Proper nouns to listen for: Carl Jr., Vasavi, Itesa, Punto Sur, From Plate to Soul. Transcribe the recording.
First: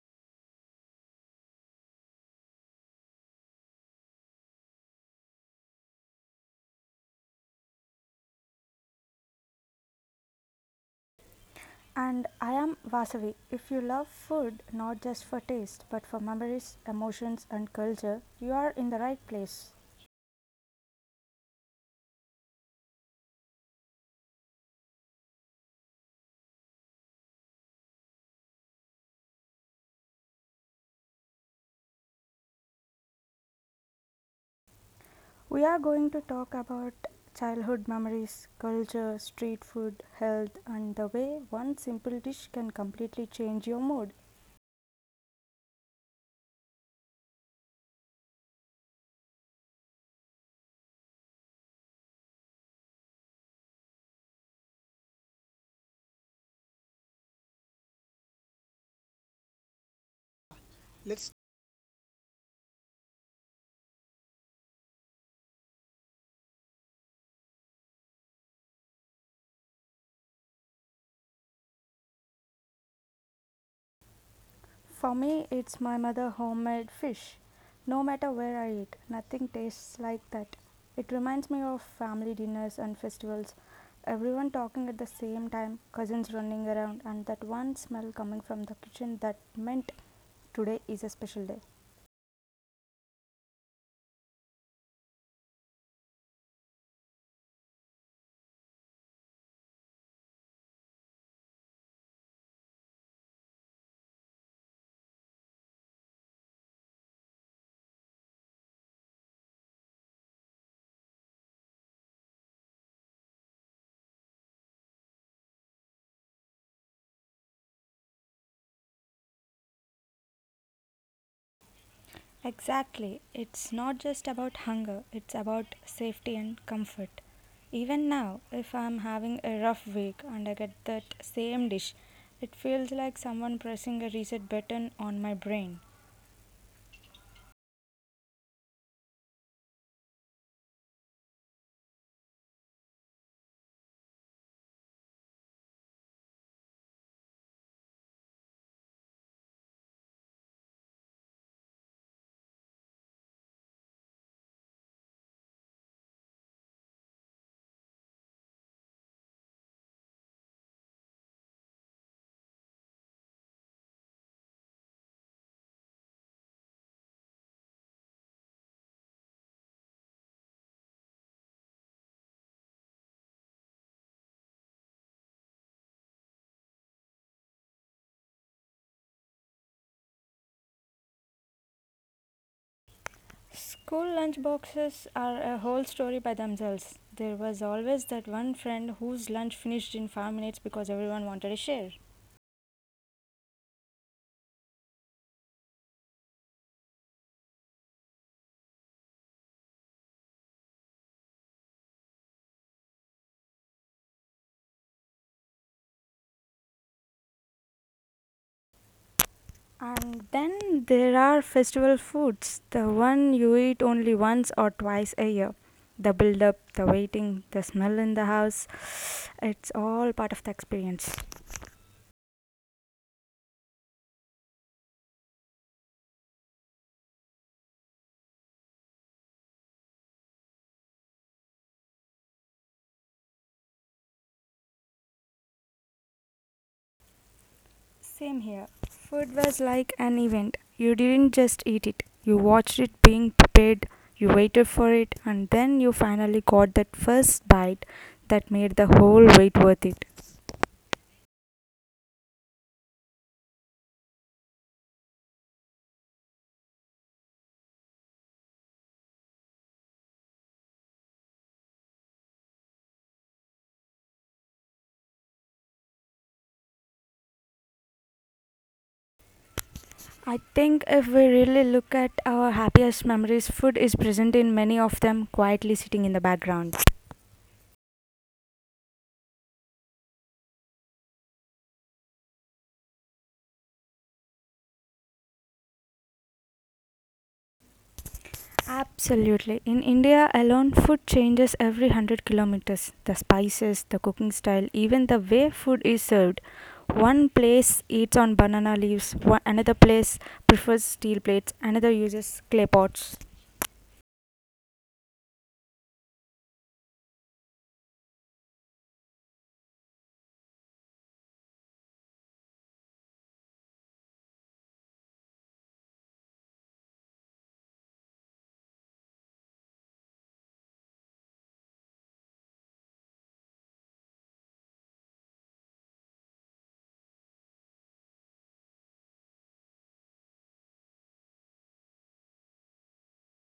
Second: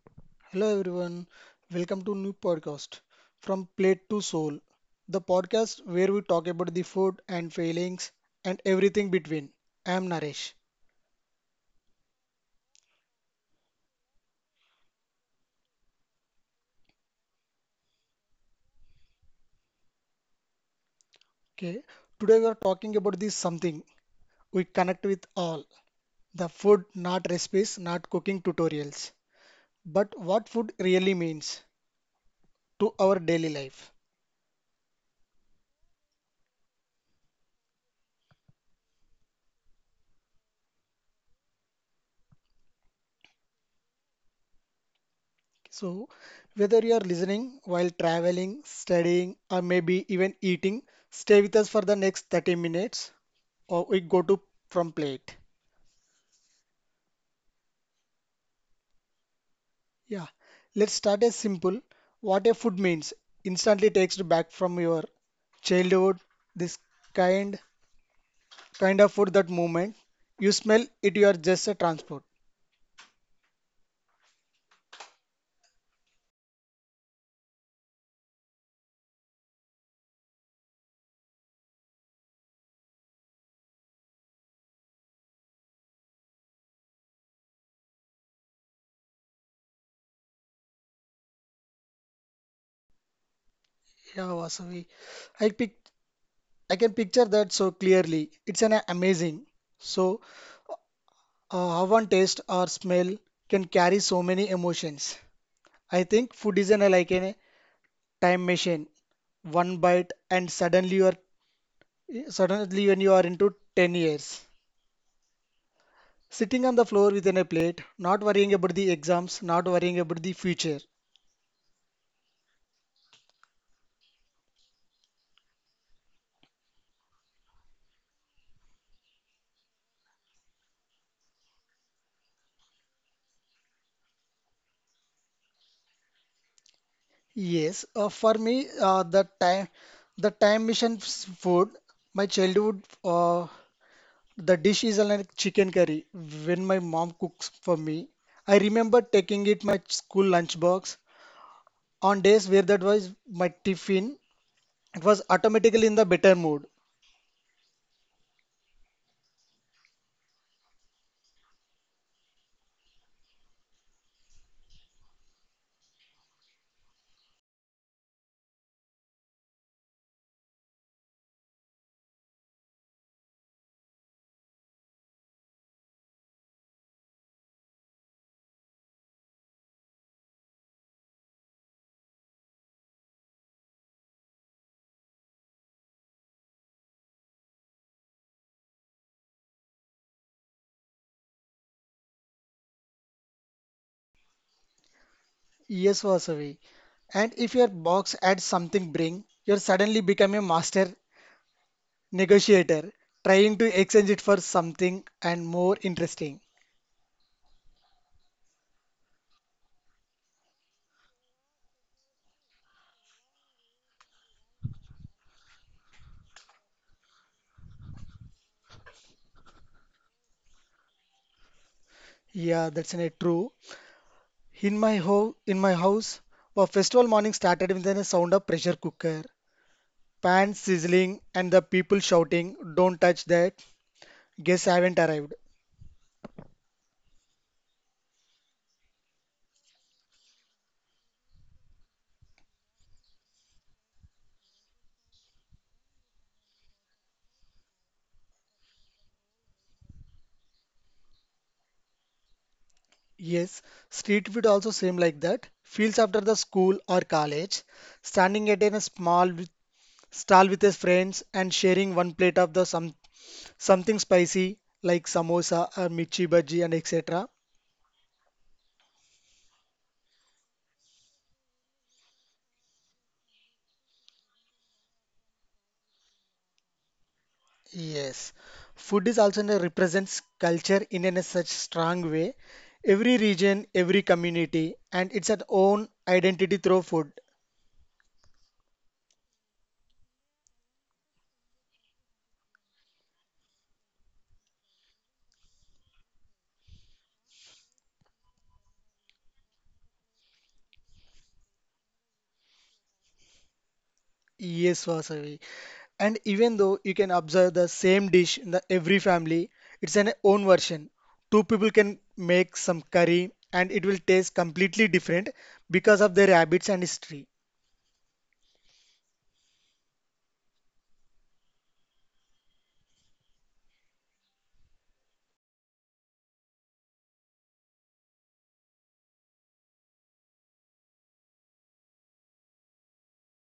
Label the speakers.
Speaker 1: Hello everyone, welcome to new podcast From Plate to Soul, the podcast where we talk about the food and feelings and everything between. I am Naresh.
Speaker 2: And I am Vasavi. If you love food not just for taste but for memories, emotions, and culture, you are in the right place.
Speaker 1: Okay, today we are talking about this something we connect with all the food, not recipes, not cooking tutorials, but what food really means to our daily life.
Speaker 2: We are going to talk about childhood memories, culture, street food, health, and the way one simple dish can completely change your mood.
Speaker 1: So, whether you are listening while traveling, studying, or maybe even eating, stay with us for the next 30 minutes or we go to from plate. Yeah, let's start as simple. What a food means instantly takes you back from your childhood. This kind kind of food that moment you smell it, you are just a transport.
Speaker 2: For me, it's my mother homemade fish. No matter where I eat, nothing tastes like that. It reminds me of family dinners and festivals. Everyone talking at the same time, cousins running around, and that one smell coming from the kitchen that meant today is a special day.
Speaker 1: Yeah, Vasavi. I pic I can picture that so clearly. It's an amazing. So how one taste or smell can carry so many emotions. I think food is an, like a time machine. One bite and suddenly you are suddenly when you are into 10 years. Sitting on the floor within a plate, not worrying about the exams, not worrying about the future.
Speaker 2: Exactly. It's not just about hunger, it's about safety and comfort. Even now, if I'm having a rough week and I get that same dish, it feels like someone pressing a reset button on my brain.
Speaker 1: Yes, for me, the time mission food, my childhood, the dish is like chicken curry. When my mom cooks for me, I remember taking it my school lunch box on days where that was my tiffin, it was automatically in the better mood.
Speaker 2: School lunch boxes are a whole story by themselves. There was always that one friend whose lunch finished in 5 minutes because everyone wanted a share.
Speaker 1: Yes, Vasavi. And if your box adds something bring, you're suddenly become a master negotiator, trying to exchange it for something and more interesting.
Speaker 2: And then there are festival foods, the one you eat only once or twice a year. The build up, the waiting, the smell in the house, it's all part of the experience.
Speaker 1: Yeah, that's a true. In my house, a festival morning started with the sound of pressure cooker, pan sizzling and the people shouting, "Don't touch that! Guests haven't arrived."
Speaker 2: Same here. Food was like an event. You didn't just eat it, you watched it being prepared, you waited for it, and then you finally got that first bite that made the whole wait worth it.
Speaker 1: Yes, street food also same like that. Feels after the school or college, standing at in a small with- stall with his friends and sharing one plate of the some something spicy like samosa or mirchi bhaji and etc.
Speaker 2: I think if we really look at our happiest memories, food is present in many of them, quietly sitting in the background.
Speaker 1: Yes, food is also in a represents culture in a such strong way. Every region, every community, and it's an own identity through food.
Speaker 2: Absolutely. In India alone, food changes every 100 kilometers. The spices, the cooking style, even the way food is served. One place eats on banana leaves, one, another place prefers steel plates, another uses clay pots.
Speaker 1: Yes, Vasavi. And even though you can observe the same dish in the every family, it's an own version. Two people can make some curry and it will taste completely different because of their habits and history.